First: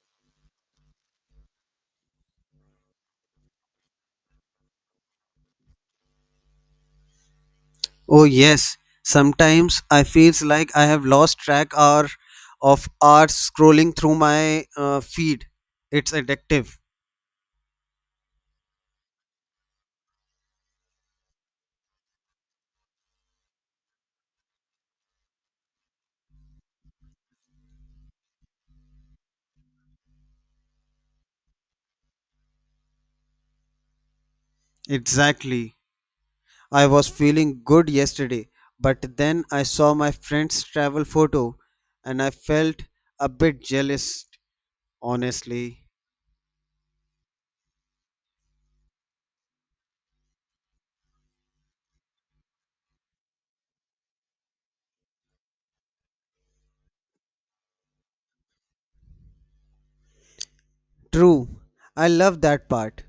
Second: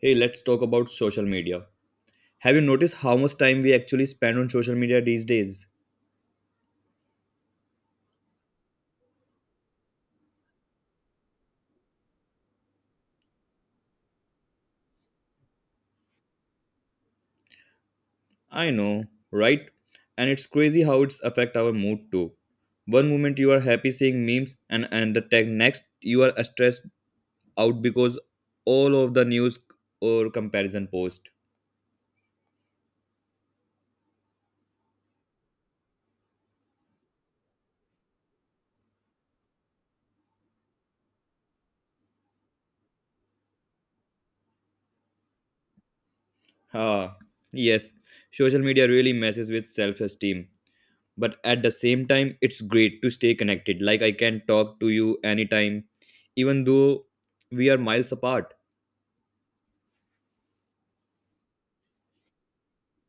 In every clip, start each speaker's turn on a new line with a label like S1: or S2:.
S1: Hey, let's talk about social media. Have you noticed how much time we actually spend on social media these days?
S2: Oh yes, sometimes I feels like I have lost track hour of hours scrolling through my feed. It's addictive.
S1: I know, right? And it's crazy how it's affect our mood too. One moment you are happy seeing memes and the tech next you are stressed out because all of the news or comparison post.
S2: Exactly. I was feeling good yesterday, but then I saw my friend's travel photo and I felt a bit jealous, honestly.
S1: Ah, yes, social media really messes with self-esteem. But at the same time, it's great to stay connected. Like I can talk to you anytime, even though we are miles apart.
S2: True. I love that part.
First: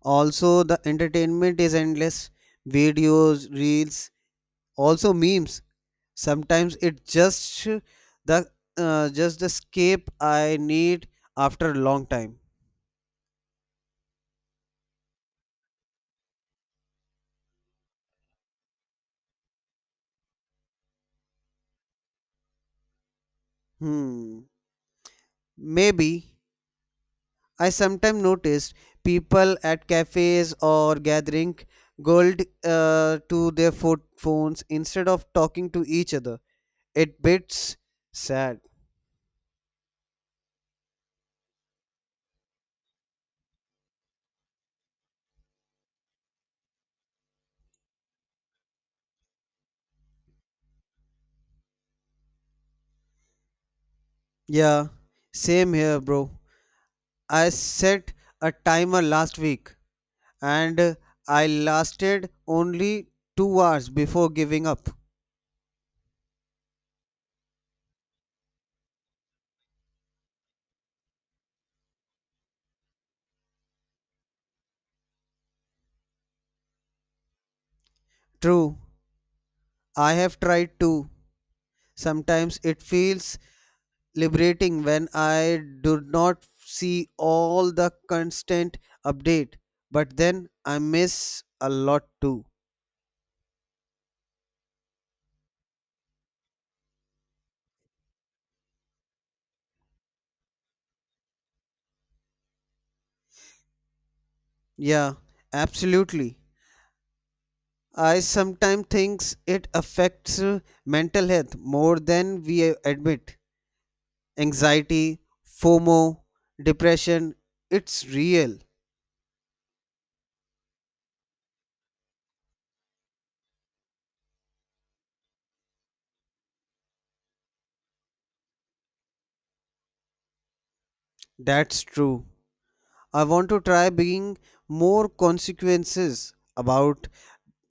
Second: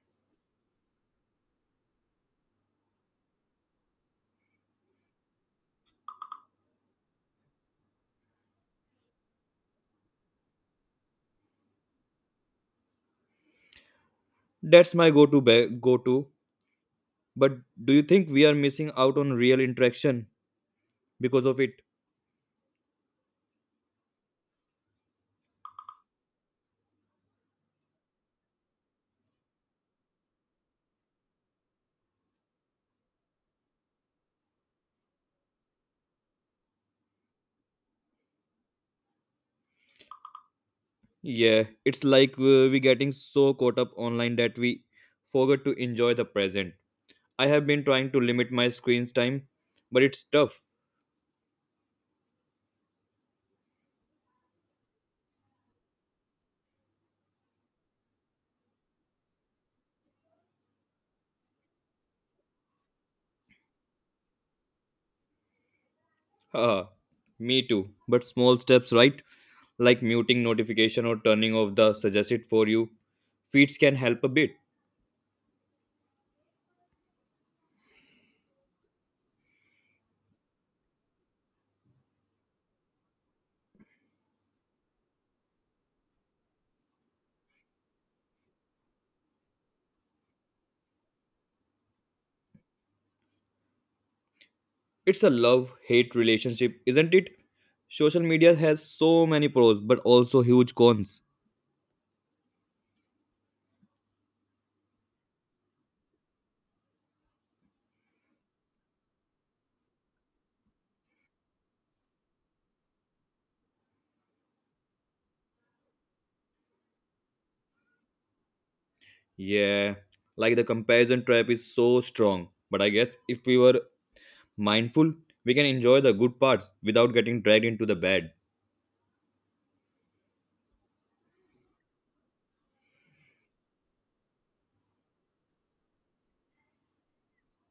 S2: Also, the entertainment is endless. Videos, reels, also memes. Sometimes it the just the escape I need after a long time.
S1: That's my go to ba- go to. But do you think we are missing out on real interaction because of it?
S2: Hmm. Maybe I sometimes noticed people at cafes or gathering gold to their phones instead of talking to each other. It bits sad.
S1: Yeah, it's like we getting so caught up online that we forget to enjoy the present. I have been trying to limit my screen's time, but it's tough.
S2: Yeah, same here, bro. I set a timer last week and I lasted only 2 hours before giving up.
S1: Haha, me too. But small steps, right? Like muting notification or turning off the suggested for you feeds can help a bit.
S2: True, I have tried too. Sometimes it feels liberating when I do not see all the constant update, but then I miss a lot too.
S1: It's a love hate relationship, isn't it? Social media has so many pros but also huge cons.
S2: Yeah, absolutely. I sometimes think it affects mental health more than we admit. Anxiety, FOMO, depression, it's real.
S1: Yeah, like the comparison trap is so strong. But I guess if we were mindful, we can enjoy the good parts without getting dragged into the bad.
S2: That's true. I want to try being more consequences about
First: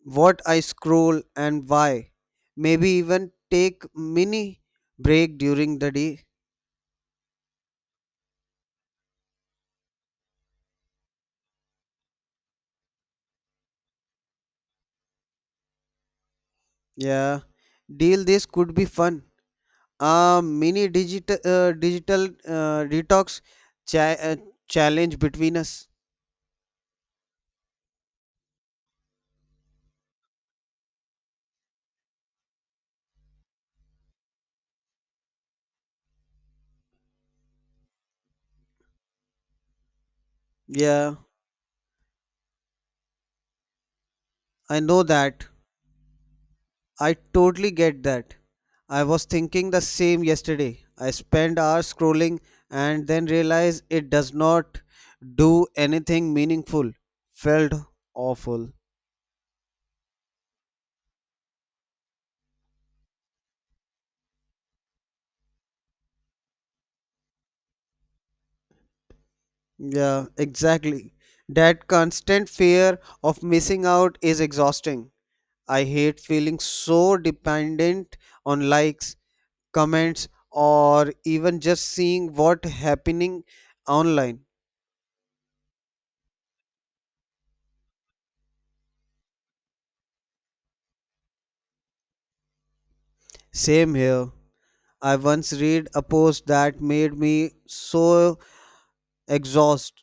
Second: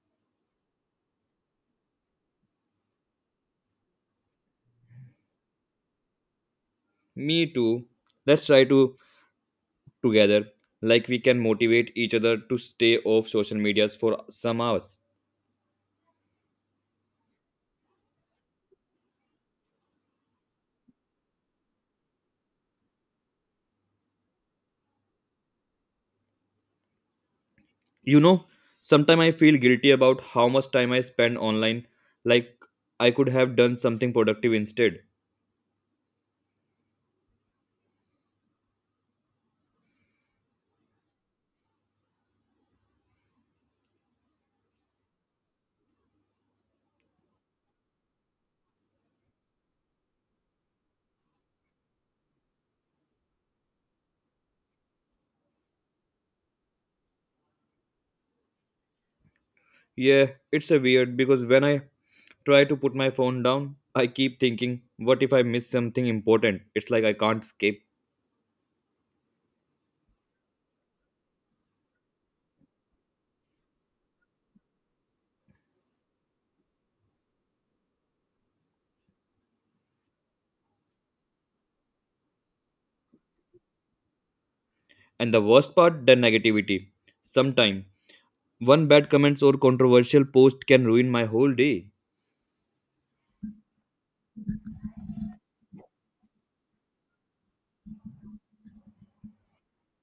S2: what I scroll and why. Maybe even take mini break during the day.
S1: Me too. Let's try to together, like we can motivate each other to stay off social medias for some hours.
S2: Yeah, deal this could be fun. A mini digital digital detox cha- uh, challenge between us.
S1: You know, sometimes I feel guilty about how much time I spend online, like I could have done something productive instead.
S2: Yeah, I know that. I totally get that. I was thinking the same yesterday. I spent hours scrolling and then realized it does not do anything meaningful. Felt awful.
S1: Yeah, it's a weird because when I try to put my phone down, I keep thinking, what if I miss something important? It's like I can't escape.
S2: Yeah, exactly. That constant fear of missing out is exhausting. I hate feeling so dependent on likes, comments, or even just seeing what happening online.
S1: And the worst part, the negativity. Sometime, one bad comment or controversial post can ruin my whole day.
S2: Same here. I once read a post that made me so exhausted.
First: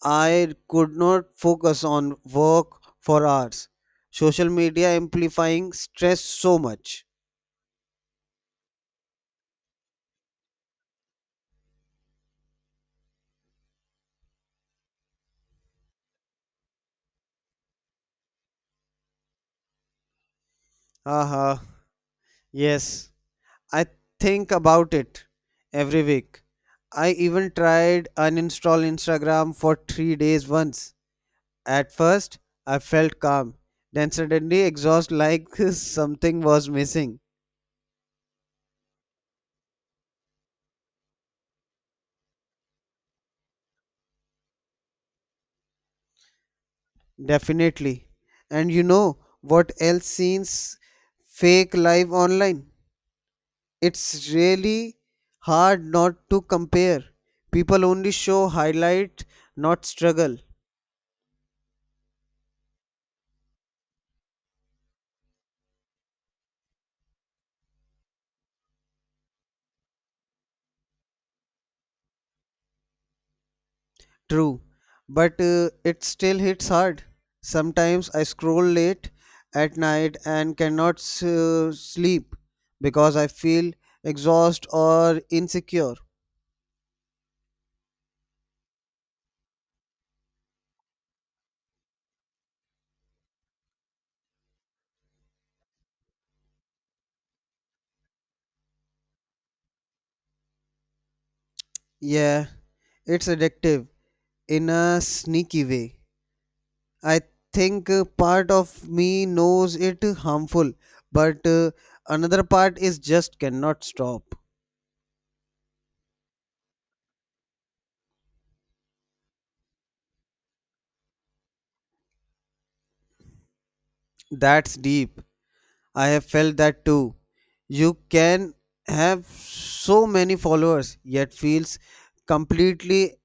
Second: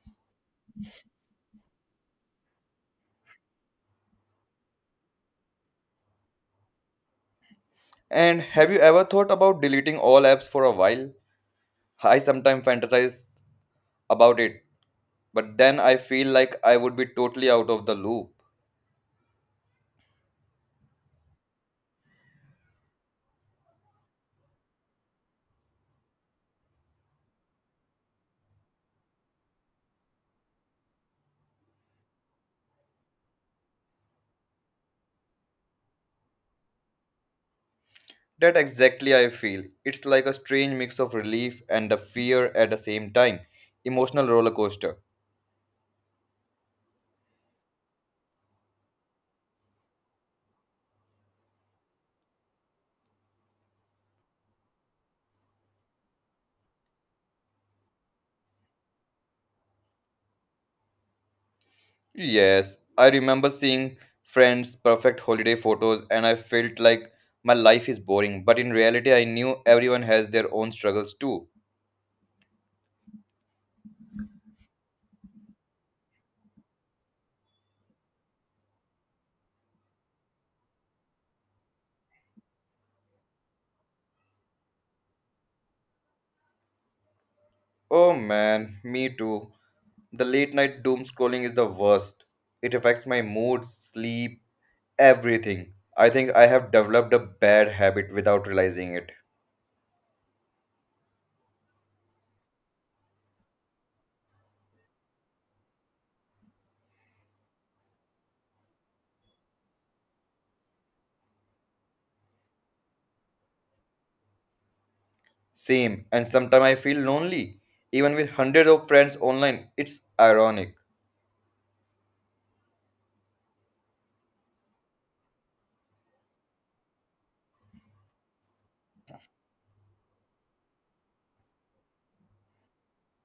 S2: I could not focus on work for hours. Social media amplifying stress so much.
S1: And have you ever thought about deleting all apps for a while? I sometimes fantasize about it, but then I feel like I would be totally out of the loop.
S2: Haha. Yes. I think about it every week. I even tried uninstall Instagram for 3 days once. At first, I felt calm, then suddenly exhaust like something was missing.
S1: That exactly I feel. It's like a strange mix of relief and the fear at the same time. Emotional roller coaster.
S2: Definitely. And you know what else seems fake live online? It's really hard not to compare. People only show highlight, not struggle.
S1: Yes, I remember seeing friends' perfect holiday photos, and I felt like my life is boring. But in reality, I knew everyone has their own struggles too.
S2: True, but it still hits hard. Sometimes I scroll late at night and cannot sleep because I feel exhausted or insecure.
S1: Oh man, me too. The late night doom scrolling is the worst. It affects my mood, sleep, everything. I think I have developed a bad habit without realizing it.
S2: Yeah, it's addictive in a sneaky way. I think part of me knows it harmful, but another part is just cannot stop.
S1: Same, and sometimes I feel lonely, even with hundreds of friends online. It's ironic.
S2: That's deep. I have felt that too. You can have so many followers yet feels completely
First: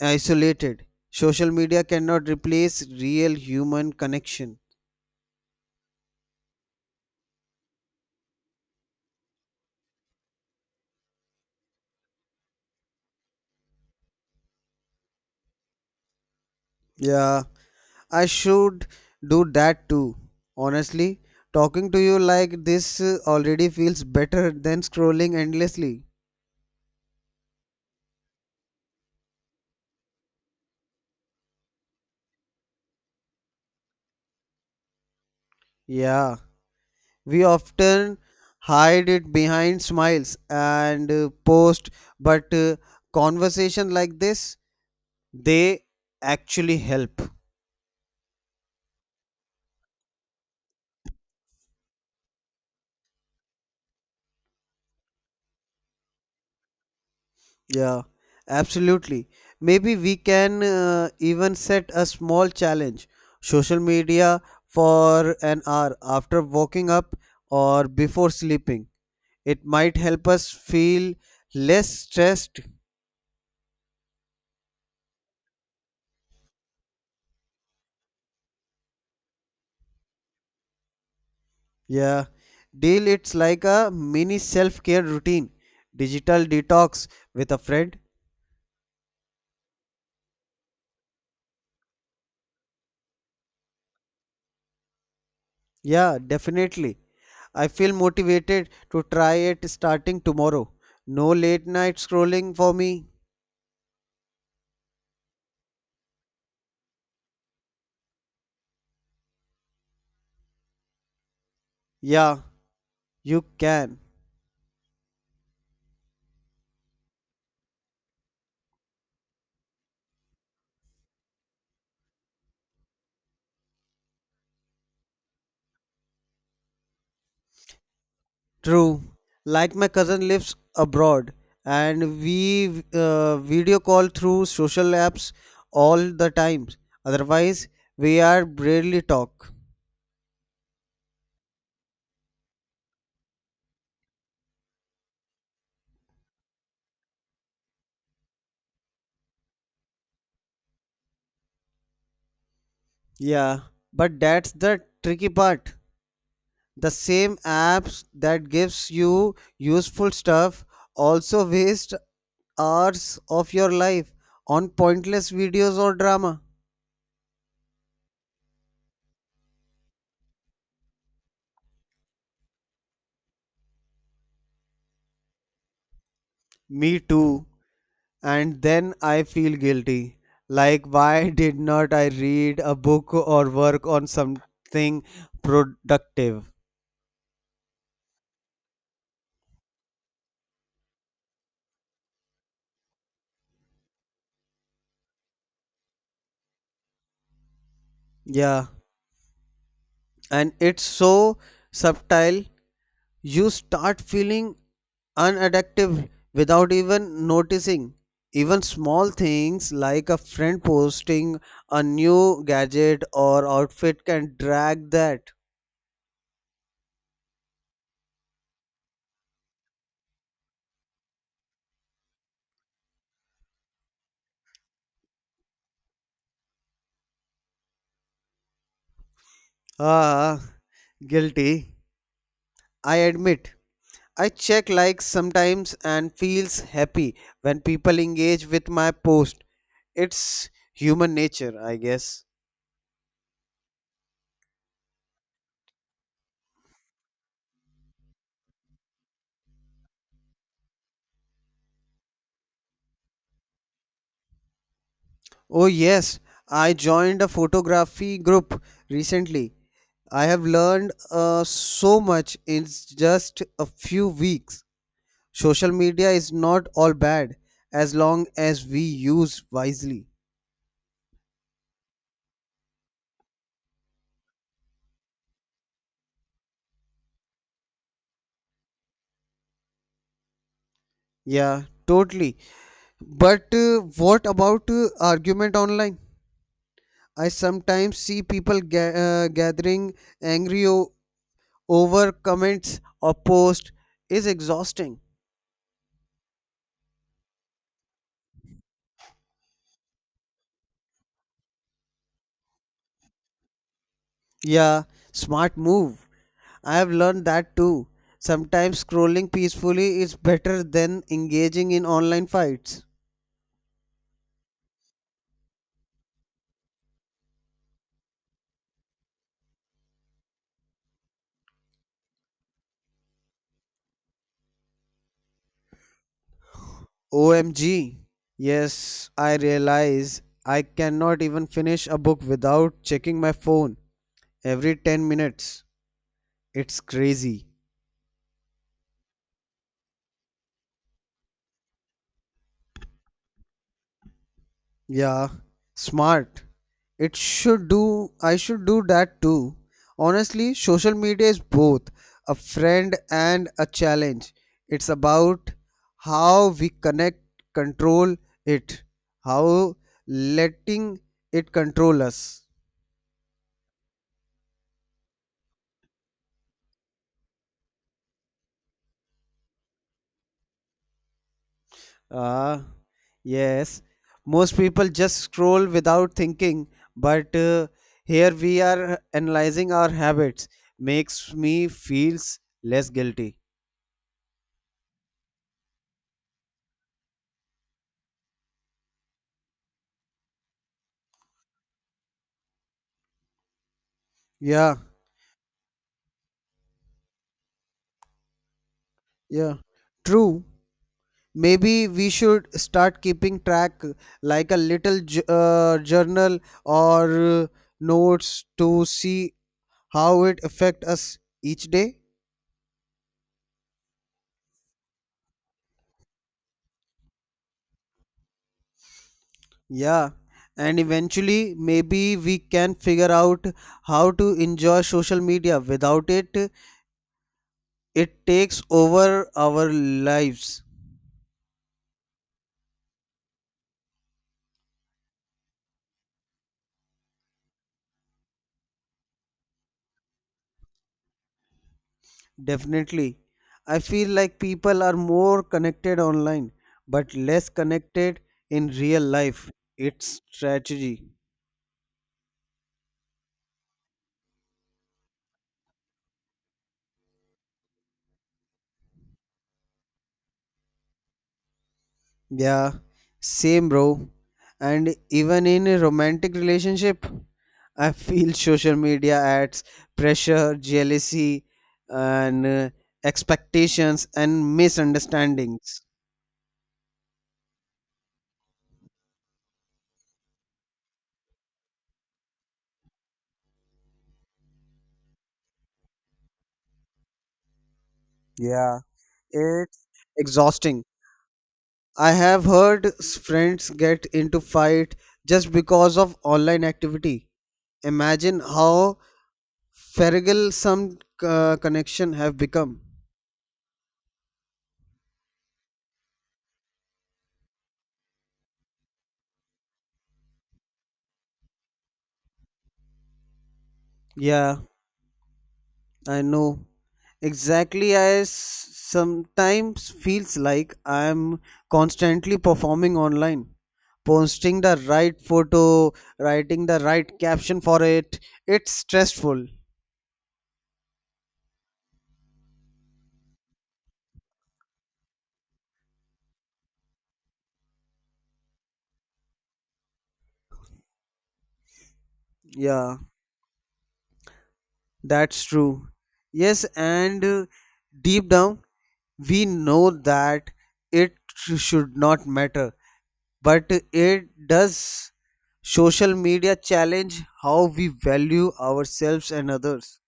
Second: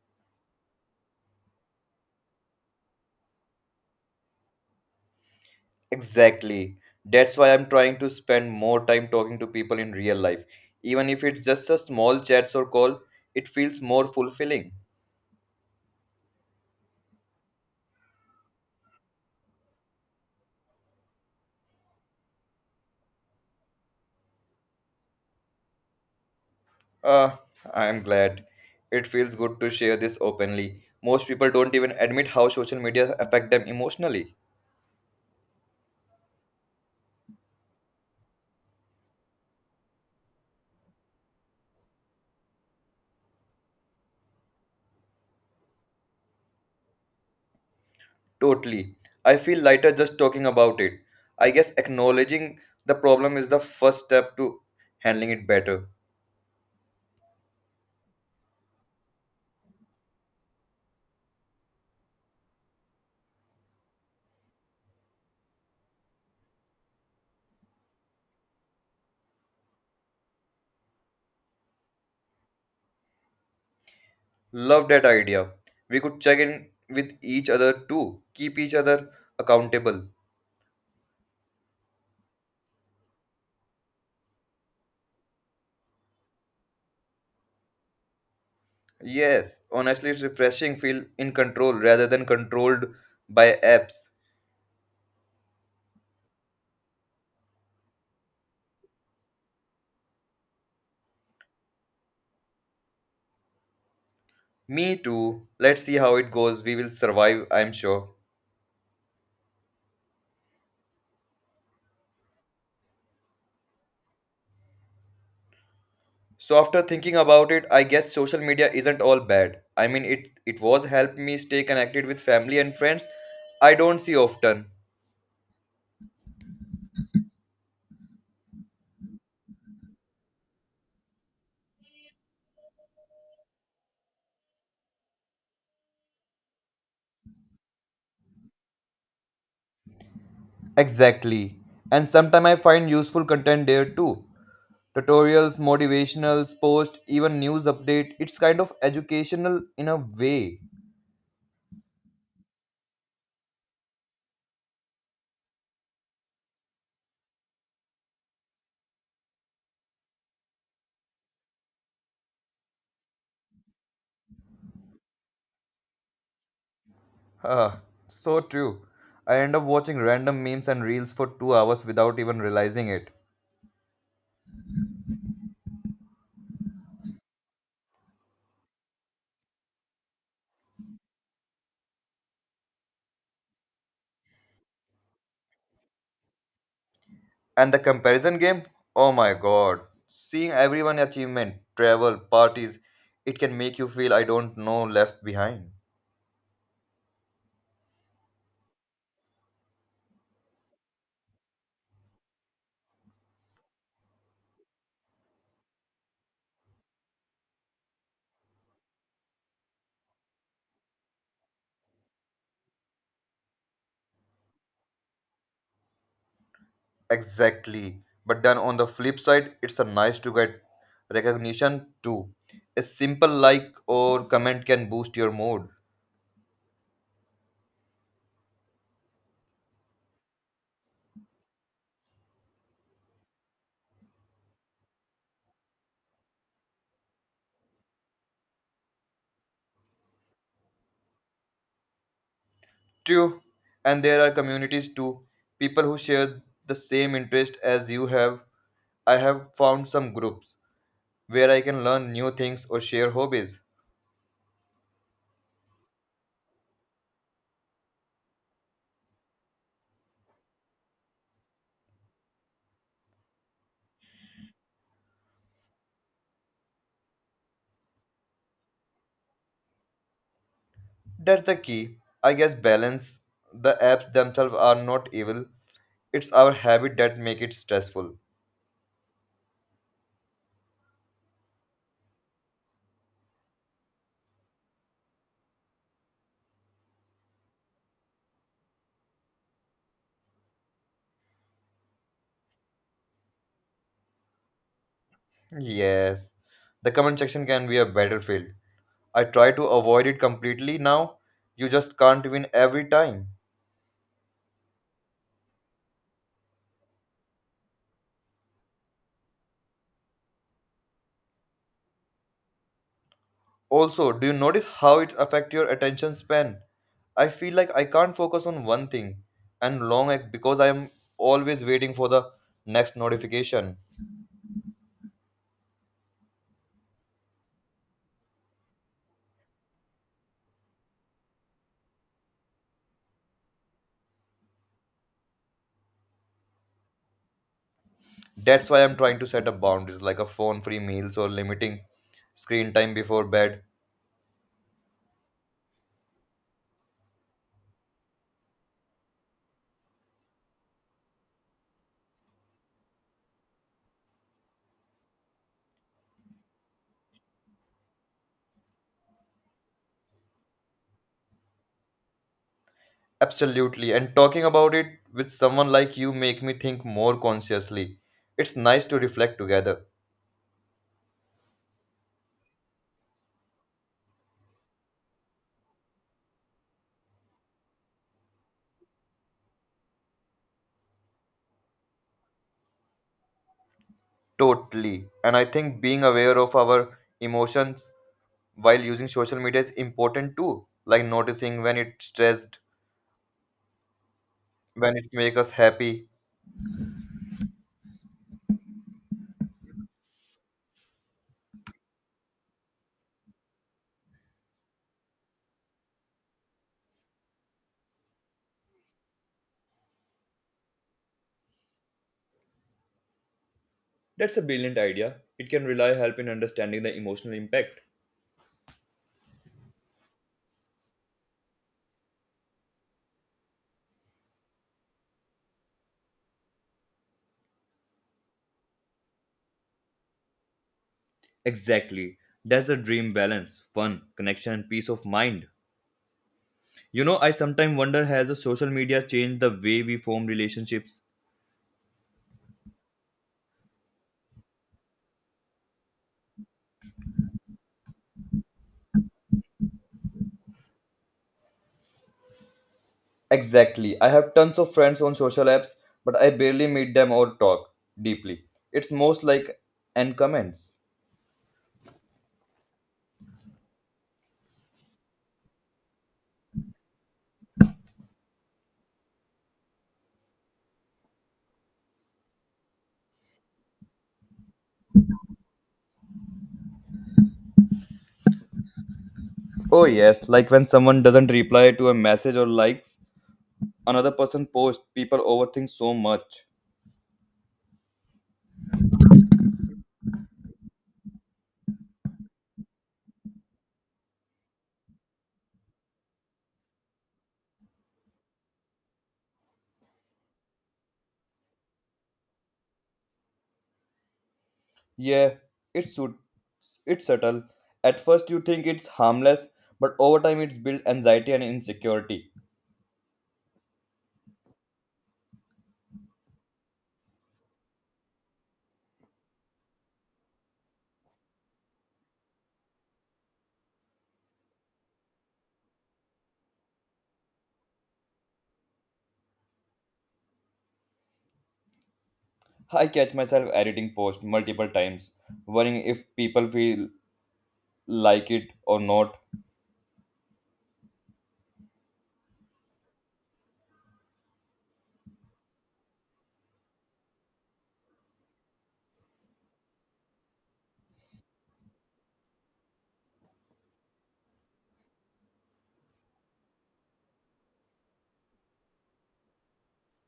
S2: isolated. Social media cannot replace real human connection.
S1: Exactly. That's why I'm trying to spend more time talking to people in real life. Even if it's just a small chats or call, it feels more fulfilling.
S2: Yeah, I should do that too. Honestly, talking to you like this already feels better than scrolling endlessly.
S1: Ah, I'm glad. It feels good to share this openly. Most people don't even admit how social media affect them emotionally.
S2: Yeah, we often hide it behind smiles and post, but conversation like this they actually help.
S1: Totally. I feel lighter just talking about it. I guess acknowledging the problem is the first step to handling it better.
S2: Yeah, absolutely. Maybe we can even set a small challenge social media for an hour after waking up or before sleeping. It might help us feel less stressed.
S1: Love that idea. We could check in with each other too, keep each other accountable.
S2: Yeah, deal it's like a mini self care routine, digital detox with a friend.
S1: Yes, honestly, it's refreshing. Feel in control rather than controlled by apps.
S2: Yeah, definitely. I feel motivated to try it starting tomorrow. No late night scrolling for me.
S1: Me too. Let's see how it goes. We will survive, I'm sure.
S2: Yeah, you can.
S1: So after thinking about it, I guess social media isn't all bad. I mean, it was helped me stay connected with family and friends I don't see often.
S2: True. Like my cousin lives abroad and we video call through social apps all the time. Otherwise, we are barely talk.
S1: Exactly. And sometimes I find useful content there too. Tutorials, motivationals, post, even news update. It's kind of educational in a way.
S2: Yeah, but that's the tricky part. The same apps that gives you useful stuff also waste hours of your life on pointless videos or drama.
S1: Ah, so true. I end up watching random memes and reels for 2 hours without even realizing it.
S2: Me too. And then I feel guilty. Like, why did not I read a book or work on something productive?
S1: And the comparison game? Oh my god. Seeing everyone achievement, travel, parties, it can make you feel I don't know left behind.
S2: Yeah, and it's so subtle, you start feeling unadaptive without even noticing. Even small things like a friend posting a new gadget or outfit can drag that.
S1: Exactly. But then on the flip side, it's a nice to get recognition too. A simple like or comment can boost your mood.
S2: Ah, guilty. I admit. I check likes sometimes and feels happy when people engage with my post. It's human nature, I guess.
S1: True, and there are communities too, people who share the same interest as you have. I have found some groups where I can learn new things or share hobbies.
S2: Oh yes, I joined a photography group recently. I have learned so much in just a few weeks. Social media is not all bad as long as we use wisely.
S1: That's the key. I guess balance. The apps themselves are not evil. It's our habit that make it stressful.
S2: Yeah, totally. But what about argument online? I sometimes see people gathering angry over comments or posts is exhausting.
S1: Yes. The comment section can be a battlefield. I try to avoid it completely now. You just can't win every time.
S2: Yeah, smart move. I have learned that too. Sometimes scrolling peacefully is better than engaging in online fights.
S1: Also, do you notice how it affects your attention span? I feel like I can't focus on one thing and long act because I am always waiting for the next notification.
S2: OMG. Yes, I realize I cannot even finish a book without checking my phone every 10 minutes. It's crazy.
S1: That's why I'm trying to set up boundaries like a phone free meals or limiting screen time before bed.
S2: Yeah, smart. It should do, I should do that too. Honestly, social media is both a friend and a challenge. It's about how we connect, control it, how letting it control us.
S1: Absolutely. And talking about it with someone like you make me think more consciously. It's nice to reflect together.
S2: Ah, yes. Most people just scroll without thinking, but here we are analyzing our habits. Makes me feels less guilty.
S1: Totally. And I think being aware of our emotions while using social media is important too, like noticing when it's stressed,
S2: Yeah.
S1: when it makes us happy.
S2: Yeah, true. Maybe we should start keeping track, like a little journal or notes to see how it affect us each day.
S1: That's a brilliant idea. It can really help in understanding the emotional impact.
S2: Yeah, and eventually maybe we can figure out how to enjoy social media without it. It takes over our lives.
S1: Exactly. That's a dream balance, fun, connection, and peace of mind. You know, I sometimes wonder has the social media changed the way we form relationships?
S2: Definitely. I feel like people are more connected online, but less connected in real life. It's tragedy.
S1: Exactly, I have tons of friends on social apps, but I barely meet them or talk deeply. It's most like and comments.
S2: Yeah, same, bro. And even in a romantic relationship, I feel social media adds pressure, jealousy, and expectations and misunderstandings.
S1: Oh yes, like when someone doesn't reply to a message or likes another person post, people overthink so much.
S2: Yeah, it's exhausting. I have heard friends get into fight just because of online activity. Imagine how fragile some connection have become.
S1: Yeah, it's su- it's subtle. At first you think it's harmless, but over time it's built anxiety and insecurity.
S2: Yeah, I know. Exactly, I sometimes feels like I am constantly performing online, posting the right photo, writing the right caption for it. It's stressful.
S1: I catch myself editing posts multiple times, worrying if people feel like it or not.
S2: Yeah, that's true. Yes, and deep down we know that it should not matter but it does, social media challenge how we value ourselves and others.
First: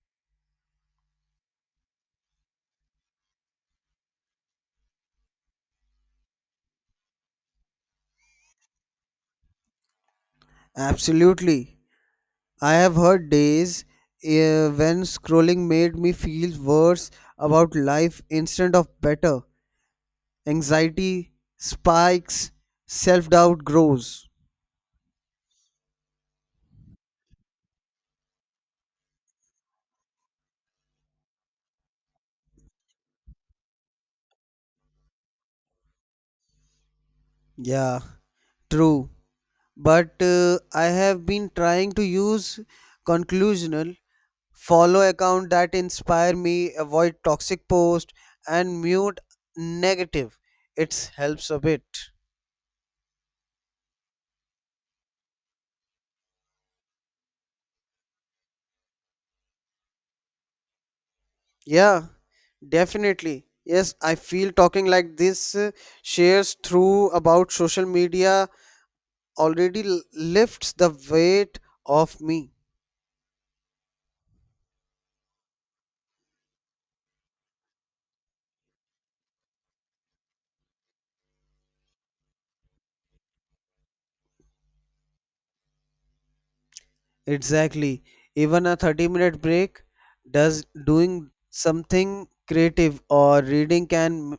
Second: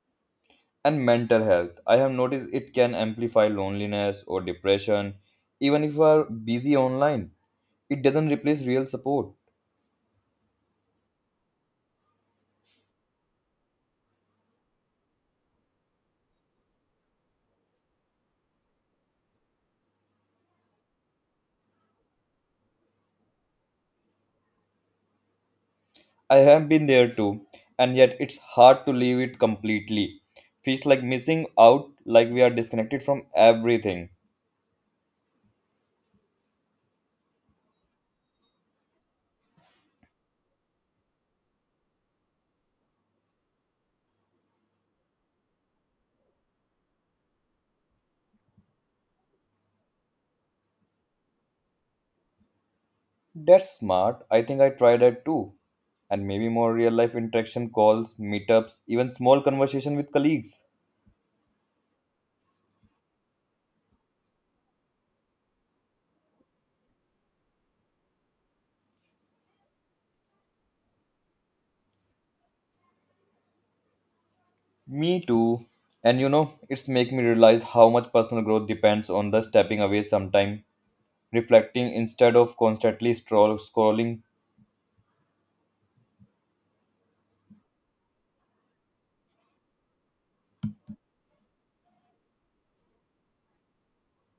S1: And mental health, I have noticed it can amplify loneliness or depression, even if you are busy online, it doesn't replace real support.
S2: Absolutely, I have heard days when scrolling made me feel worse about life instead of better. Anxiety spikes, self-doubt grows.
S1: I have been there too, and yet it's hard to leave it completely. Feels like missing out, like we are disconnected from everything.
S2: Yeah, true, but I have been trying to use conclusional follow account that inspire me, avoid toxic post, and mute negative. It helps a bit.
S1: That's smart. I think I try that too. And maybe more real life interaction, calls, meetups, even small conversation with colleagues.
S2: Yeah, definitely. Yes, I feel talking like this shares through about social media already lifts the weight off me.
S1: Me too. And you know, it's make me realize how much personal growth depends on the stepping away sometime, reflecting instead of constantly stroll scrolling.
S2: Exactly, even a 30-minute break does doing something creative or reading can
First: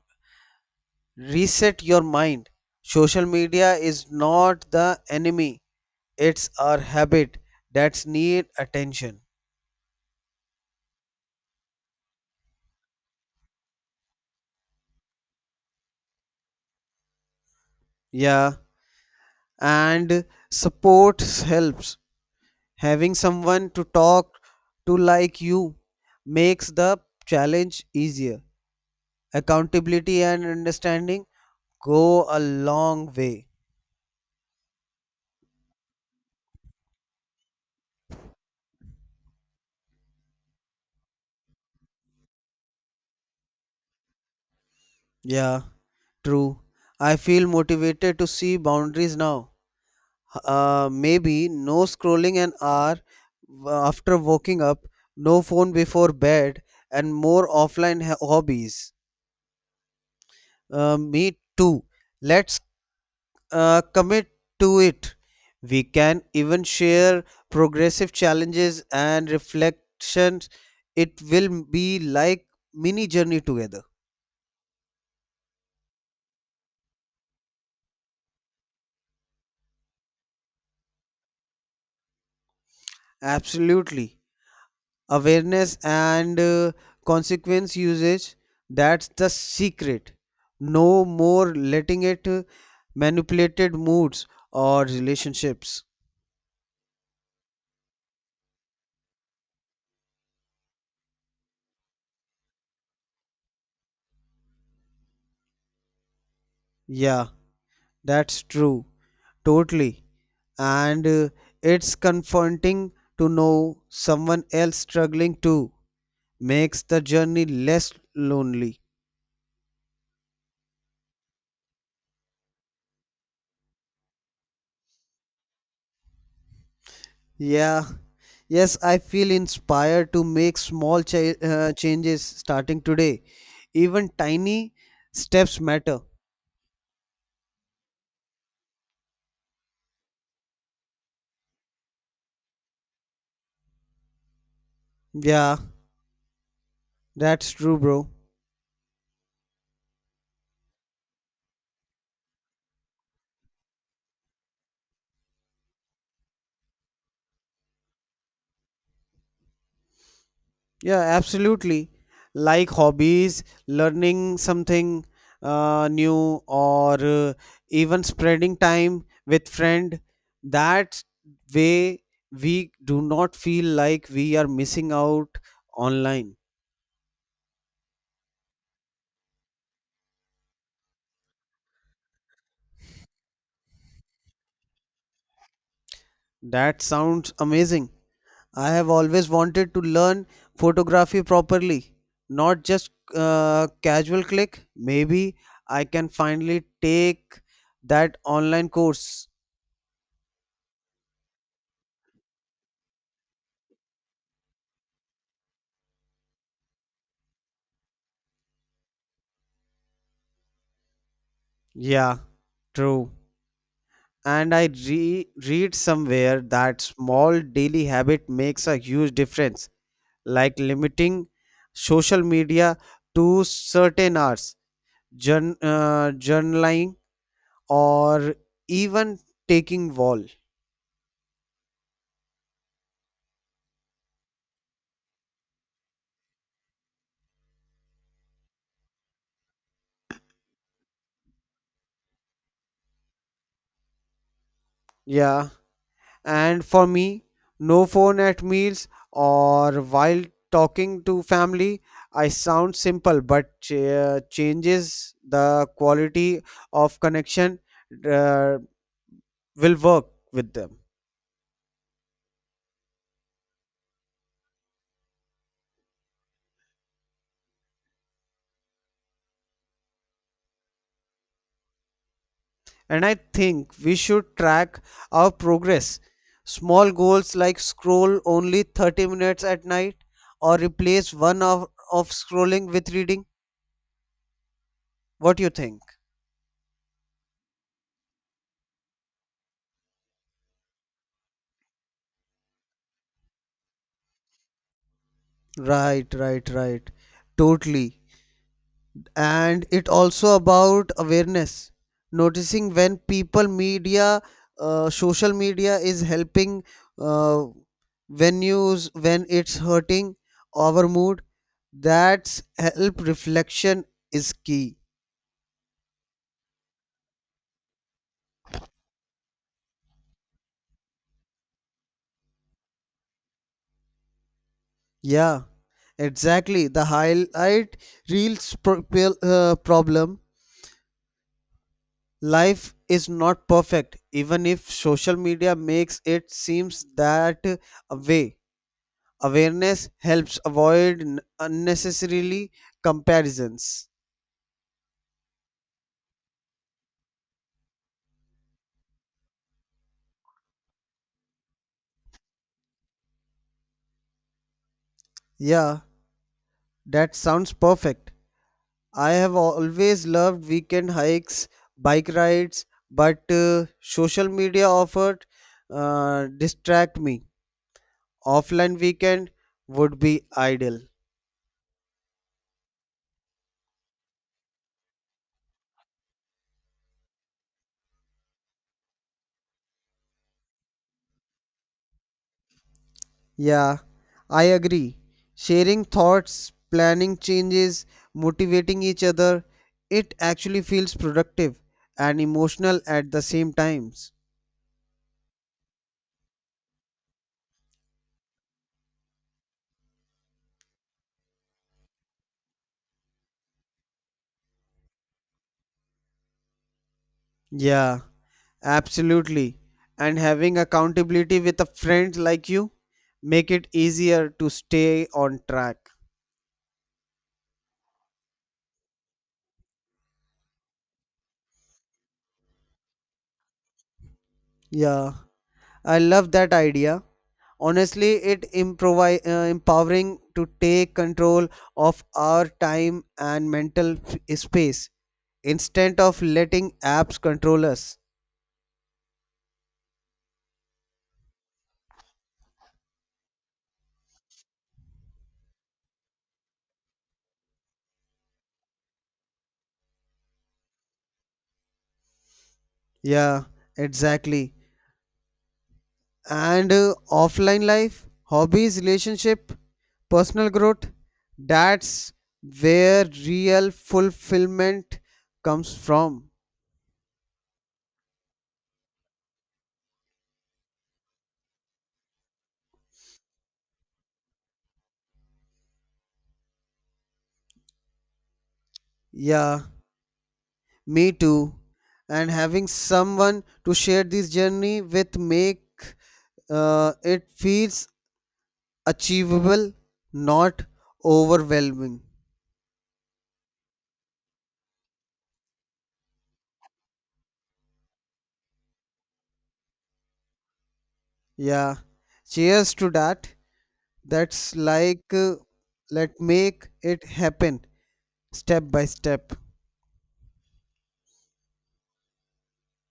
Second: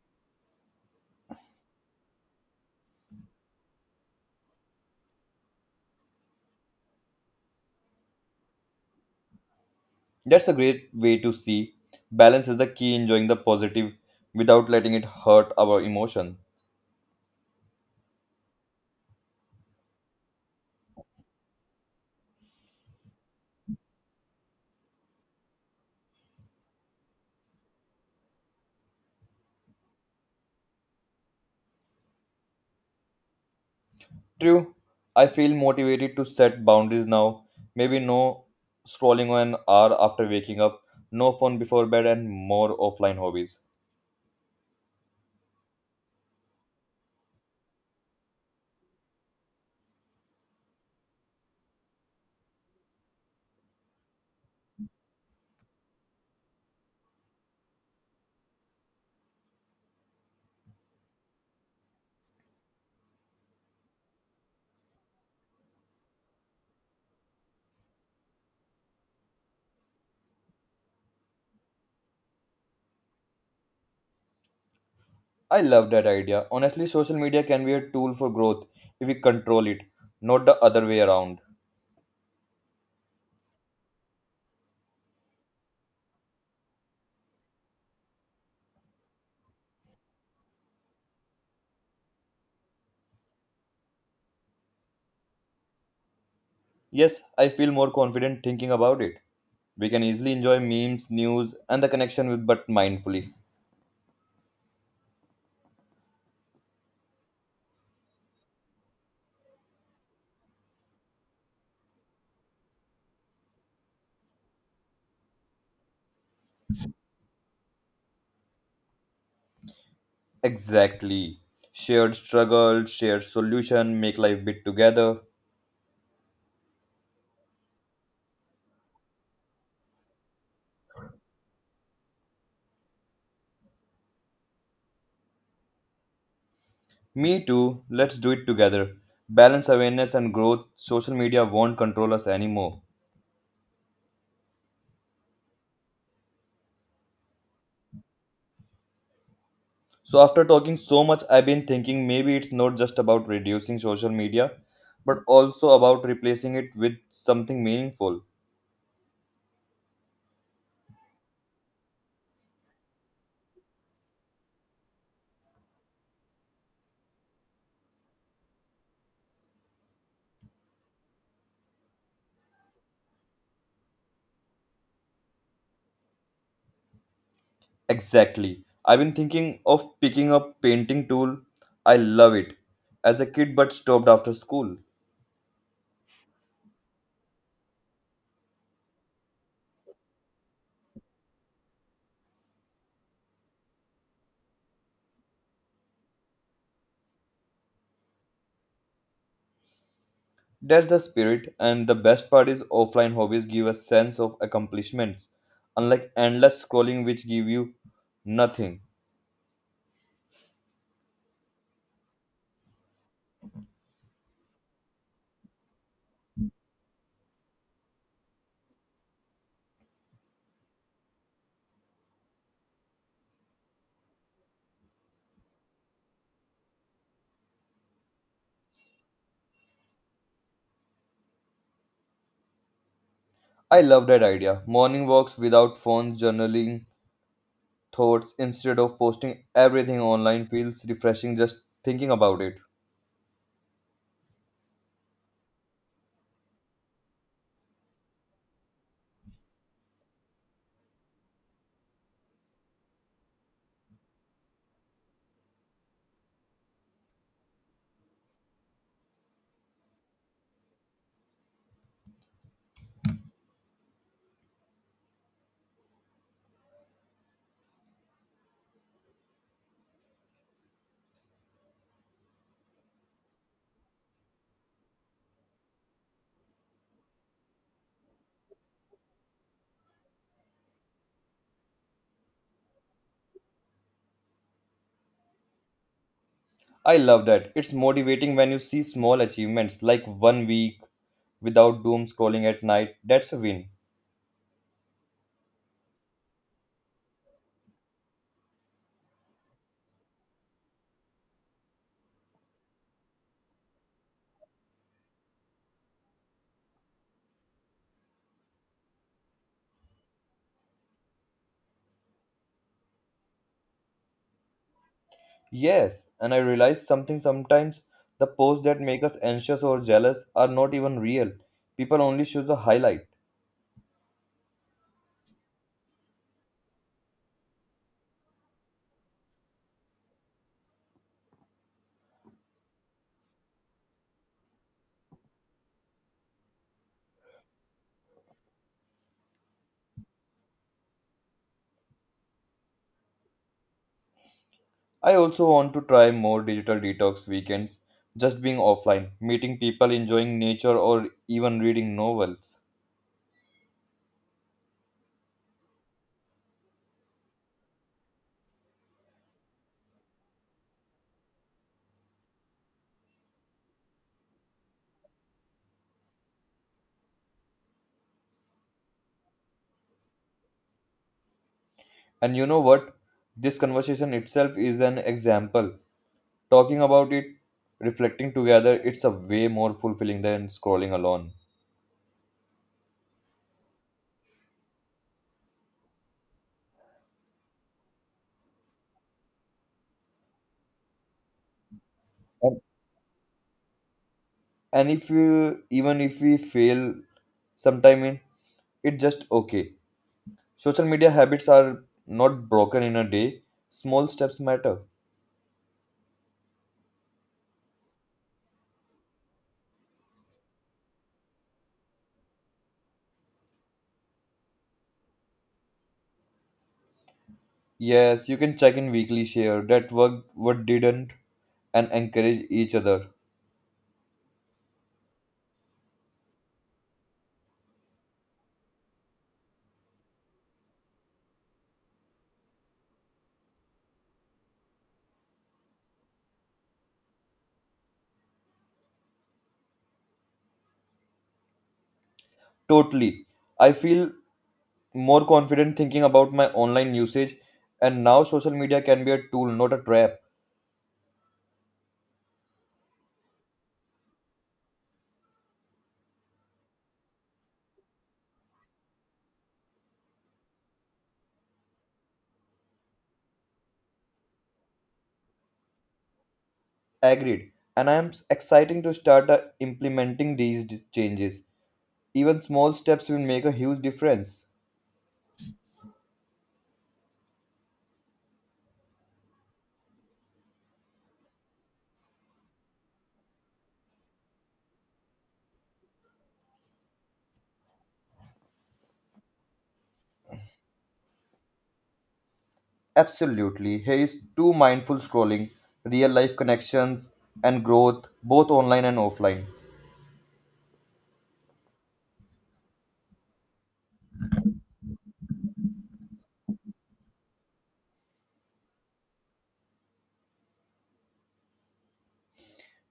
S2: reset your mind. Social media is not the enemy, it's our habit that need attention.
S1: That's a great way to see. Balance is the key, enjoying the positive without letting it hurt our emotion.
S2: Yeah, and support helps. Having someone to talk to like you makes the challenge easier. Accountability and understanding go a long way.
S1: True, I feel motivated to set boundaries now. Maybe no scrolling on an hour after waking up, no phone before bed, and more offline hobbies.
S2: Yeah, true. I feel motivated to see boundaries now. Maybe no scrolling an hour after waking up, no phone before bed, and more offline hobbies. Me too. Let's commit to it. We can even share progressive challenges and reflections. It will be like mini journey together.
S1: I love that idea. Honestly, social media can be a tool for growth if we control it, not the other way around.
S2: Absolutely. Awareness and consequence usage, that's the secret. No more letting it manipulated moods or relationships.
S1: Yes, I feel more confident thinking about it. We can easily enjoy memes, news, and the connection with but mindfully.
S2: Yeah, that's true, totally. And it's confronting to know someone else struggling too, makes the journey less lonely.
S1: Exactly. Shared struggle, shared solution, make life bit together.
S2: Yeah, yes, I feel inspired to make small changes starting today. Even tiny steps matter.
S1: Me too. Let's do it together. Balance awareness and growth. Social media won't control us anymore.
S2: Yeah, that's true, bro.
S1: So after talking so much, I've been thinking maybe it's not just about reducing social media, but also about replacing it with something meaningful.
S2: Yeah, absolutely. Like hobbies, learning something new, or even spreading time with friend, that way we do not feel like we are missing out online.
S1: Exactly. I've been thinking of picking up painting tool. I love it. As a kid but stopped after school.
S2: That sounds amazing. I have always wanted to learn photography properly, not just casual click. Maybe I can finally take that online course.
S1: That's the spirit, and the best part is offline hobbies give a sense of accomplishments, unlike endless scrolling which give you nothing.
S2: Yeah, true. And I read somewhere that small daily habit makes a huge difference, like limiting social media to certain hours, journaling, or even taking wall.
S1: I love that idea. Morning walks without phones, journaling thoughts instead of posting everything online feels refreshing just thinking about it.
S2: Yeah. And for me, no phone at meals or while talking to family. I sound simple, but changes the quality of connection uh, will work with them. And I think we should track our progress. Small goals like scroll only 30 minutes at night or replace 1 hour of scrolling with reading. What do you think?
S1: I love that. It's motivating when you see small achievements like one week without doom scrolling at night. That's a win.
S2: Right, right, right. Totally. And it also about awareness, noticing when people media social media is helping uh, when news, when it's hurting our mood. That's help, reflection is key.
S1: Yes, and I realized something sometimes the posts that make us anxious or jealous are not even real. People only show the highlight.
S2: Yeah, exactly. The highlight reels problem, life is not perfect even if social media makes it seems that way. Awareness helps avoid unnecessarily comparisons.
S1: I also want to try more digital detox weekends, just being offline, meeting people, enjoying nature, or even reading novels.
S2: Yeah, that sounds perfect. I have always loved weekend hikes, bike rides, but social media offered distract me. Offline weekend would be ideal.
S1: And you know what? This conversation itself is an example. Talking about it, reflecting together, it's a way more fulfilling than scrolling alone.
S2: Yeah, I agree. Sharing thoughts, planning changes, motivating each other, it actually feels productive and
S1: And,
S2: emotional at the same times.
S1: and if you, even if we fail sometime in, it's just okay. Social media habits are not broken in a day. Small steps matter.
S2: Yeah, absolutely. And having accountability with a friend like you make it easier to stay on track.
S1: Yes, you can check in weekly, share that worked, what didn't, and encourage each other.
S2: Yeah, I love that idea. Honestly, it empowering to take control of our time and mental space instead of letting apps control us.
S1: Totally. I feel more confident thinking about my online usage, and now social media can be a tool, not a trap.
S2: Yeah, exactly. And offline life, hobbies, relationship, personal growth. That's where real fulfillment comes from.
S1: Agreed. And I am exciting to start implementing these changes. Even small steps will make a huge difference.
S2: Yeah, me too. And having someone to share this journey with make it feels achievable, not overwhelming.
S1: Absolutely. He is too mindful scrolling, real life connections, and growth, both online and offline.
S2: Yeah, cheers to that. That's like let make it happen step by step.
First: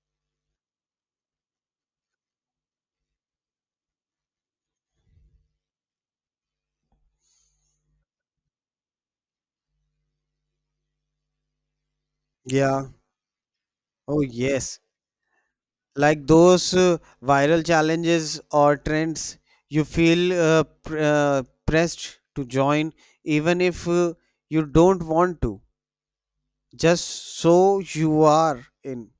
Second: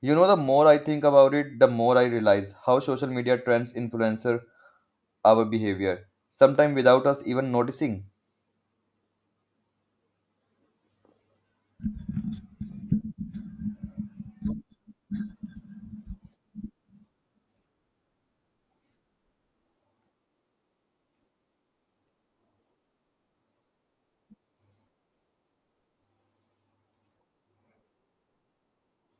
S1: You know, the more I think about it, the more I realize how social media trends influence our behavior, sometimes without us even noticing.
S2: Yeah. Oh, yes. Like those viral challenges or trends, you feel pr pressed to join, even if you don't want to, just so you are in.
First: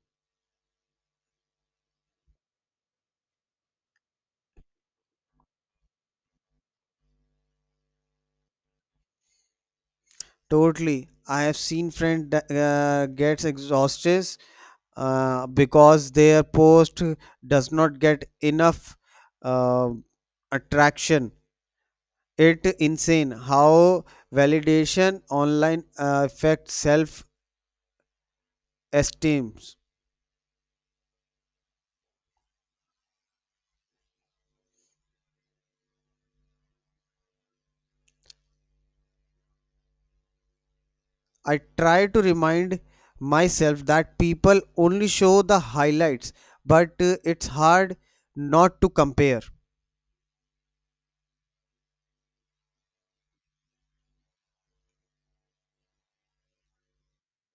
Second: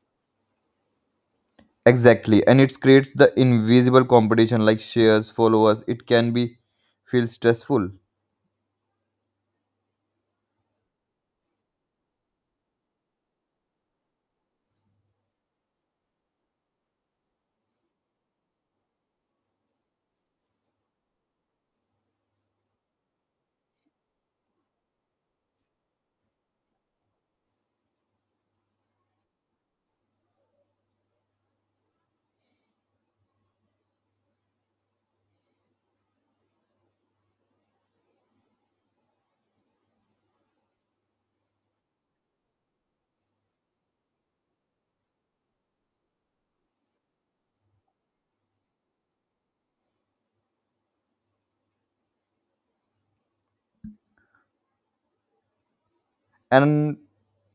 S1: Exactly, and it creates the invisible competition like shares, followers. It can be feel stressful.
S2: Totally. I have seen friend gets exhausted because their post does not get enough uh, attraction. It insane how validation online affects self esteems. I try to remind myself that people only show the highlights, but it's hard not to compare.
S1: And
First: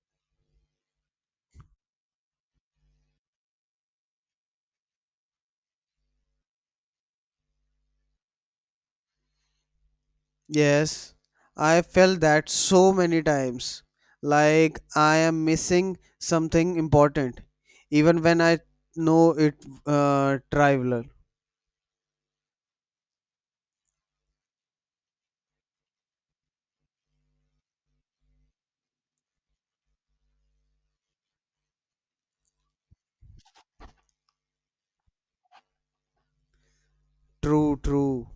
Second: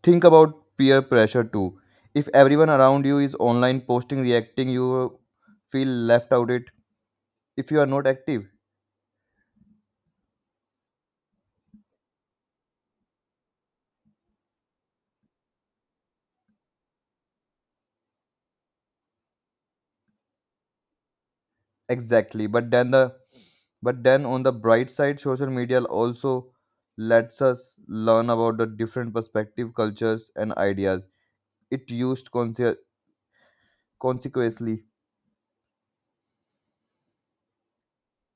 S1: think about peer pressure too. If everyone around you is online posting, reacting, you feel left out. It. If you are not active,
S2: Yes, I felt that so many times, like I am missing something important, even when I know it trivial.
S1: exactly, but then the, but then on the bright side, social media also lets us learn about the different perspective cultures and ideas. it used conse- Consequently,
S2: True, true.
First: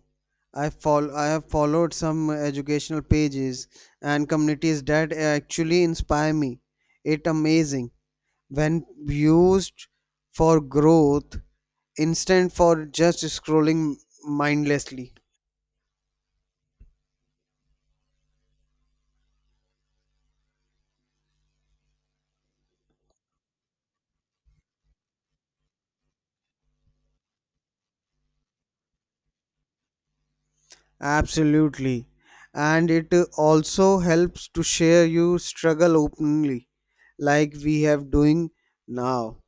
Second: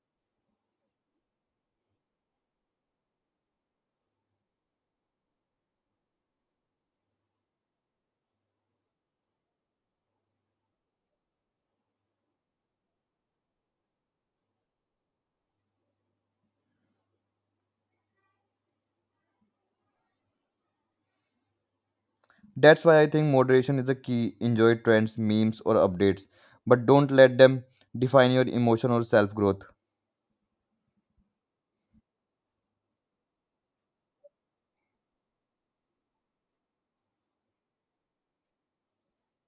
S2: I have followed some educational pages and communities that actually inspire me. It amazing when used for growth instead for just scrolling mindlessly.
S1: that's why I think moderation is a key. Enjoy trends memes or updates, but don't let them define your emotion or self growth.
S2: Absolutely, and it also helps to share your struggle openly, like we have doing now.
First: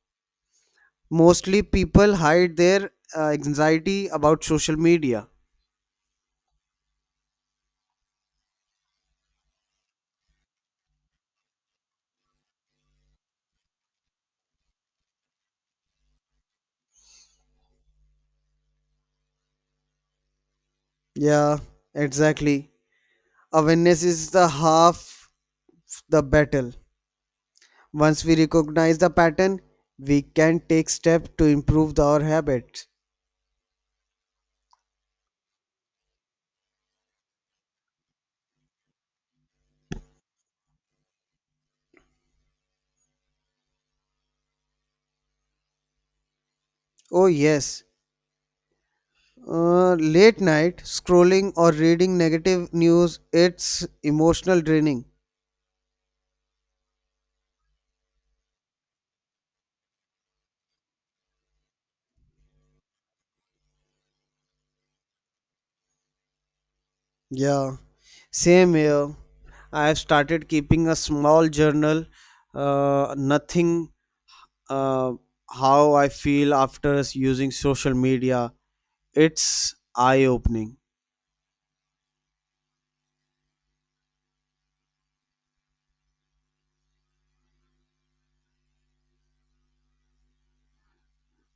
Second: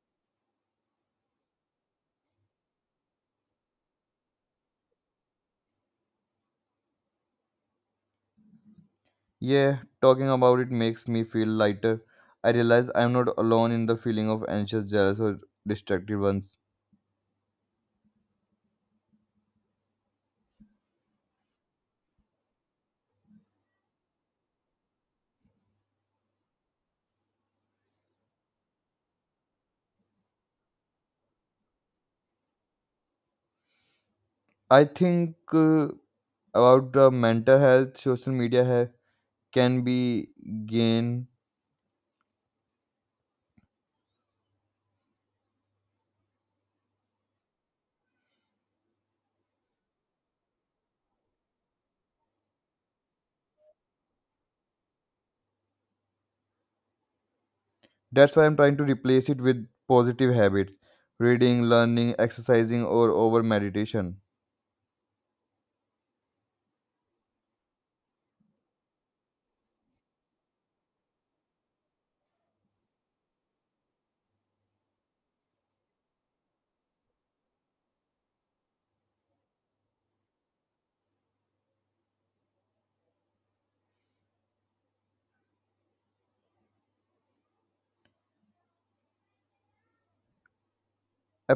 S2: Mostly people hide their anxiety about social media.
S1: Yeah, talking about it makes me feel lighter. I realize I'm not alone in the feeling of anxious, jealous, or distracted ones.
S2: Yeah, exactly. Awareness is the half the battle. Once we recognize the pattern, we can take steps to improve our habits.
S1: I think about the mental health, can be gain.
S2: Oh, yes. Late night scrolling or reading negative news, it's emotional draining.
S1: That's why I'm trying to replace it with positive habits, reading, learning, exercising, or over meditation.
S2: Yeah, same here. I have started keeping a small journal, nothing uh, how I feel after using social media. It's eye opening.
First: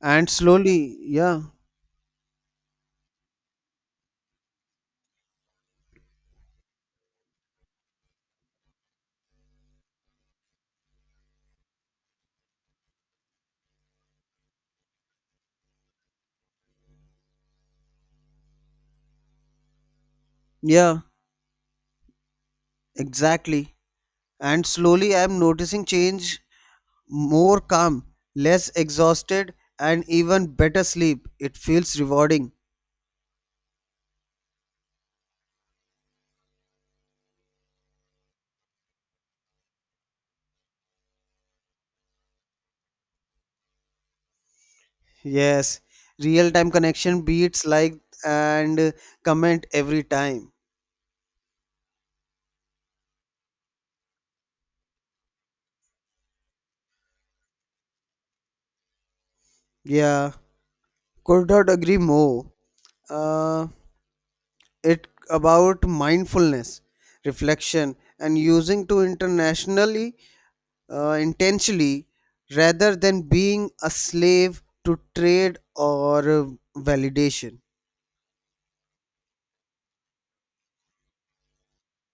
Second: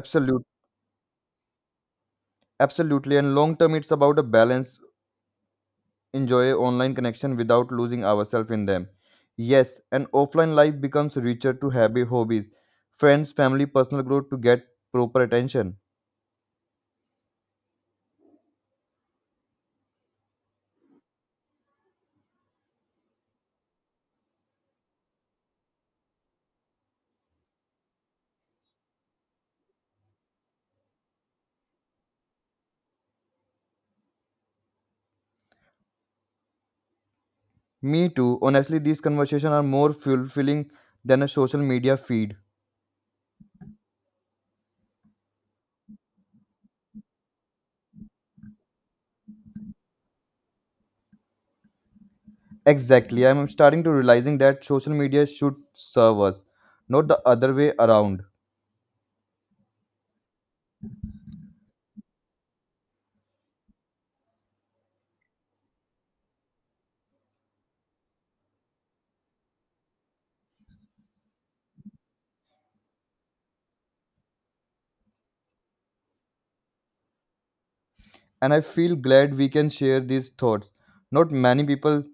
S2: And slowly, yeah,
S1: Absolutely. And long term, it's about a balance, enjoy online connection without losing ourselves in them. Yes, and offline life becomes richer to happy hobbies, friends, family, personal growth to get proper attention.
S2: yeah, exactly. And slowly, I'm noticing change, more calm, less exhausted, and even better sleep. It feels rewarding.
S1: Me too. Honestly, these conversations are more fulfilling than a social media feed.
S2: Yes, real time connection beats like and comment every time.
S1: Exactly. I'm starting to realizing that social media should serve us, not the other way around.
S2: Yeah, could not agree more. Uh, it about mindfulness, reflection, and using to internationally intentionally rather than being a slave to trade or validation.
S1: And I feel glad we can share these thoughts. Not many people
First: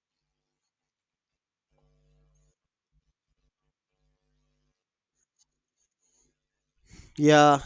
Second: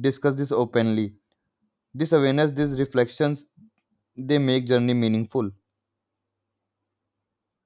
S1: discuss this openly. This awareness, these reflections, they make journey meaningful.
S2: Yeah,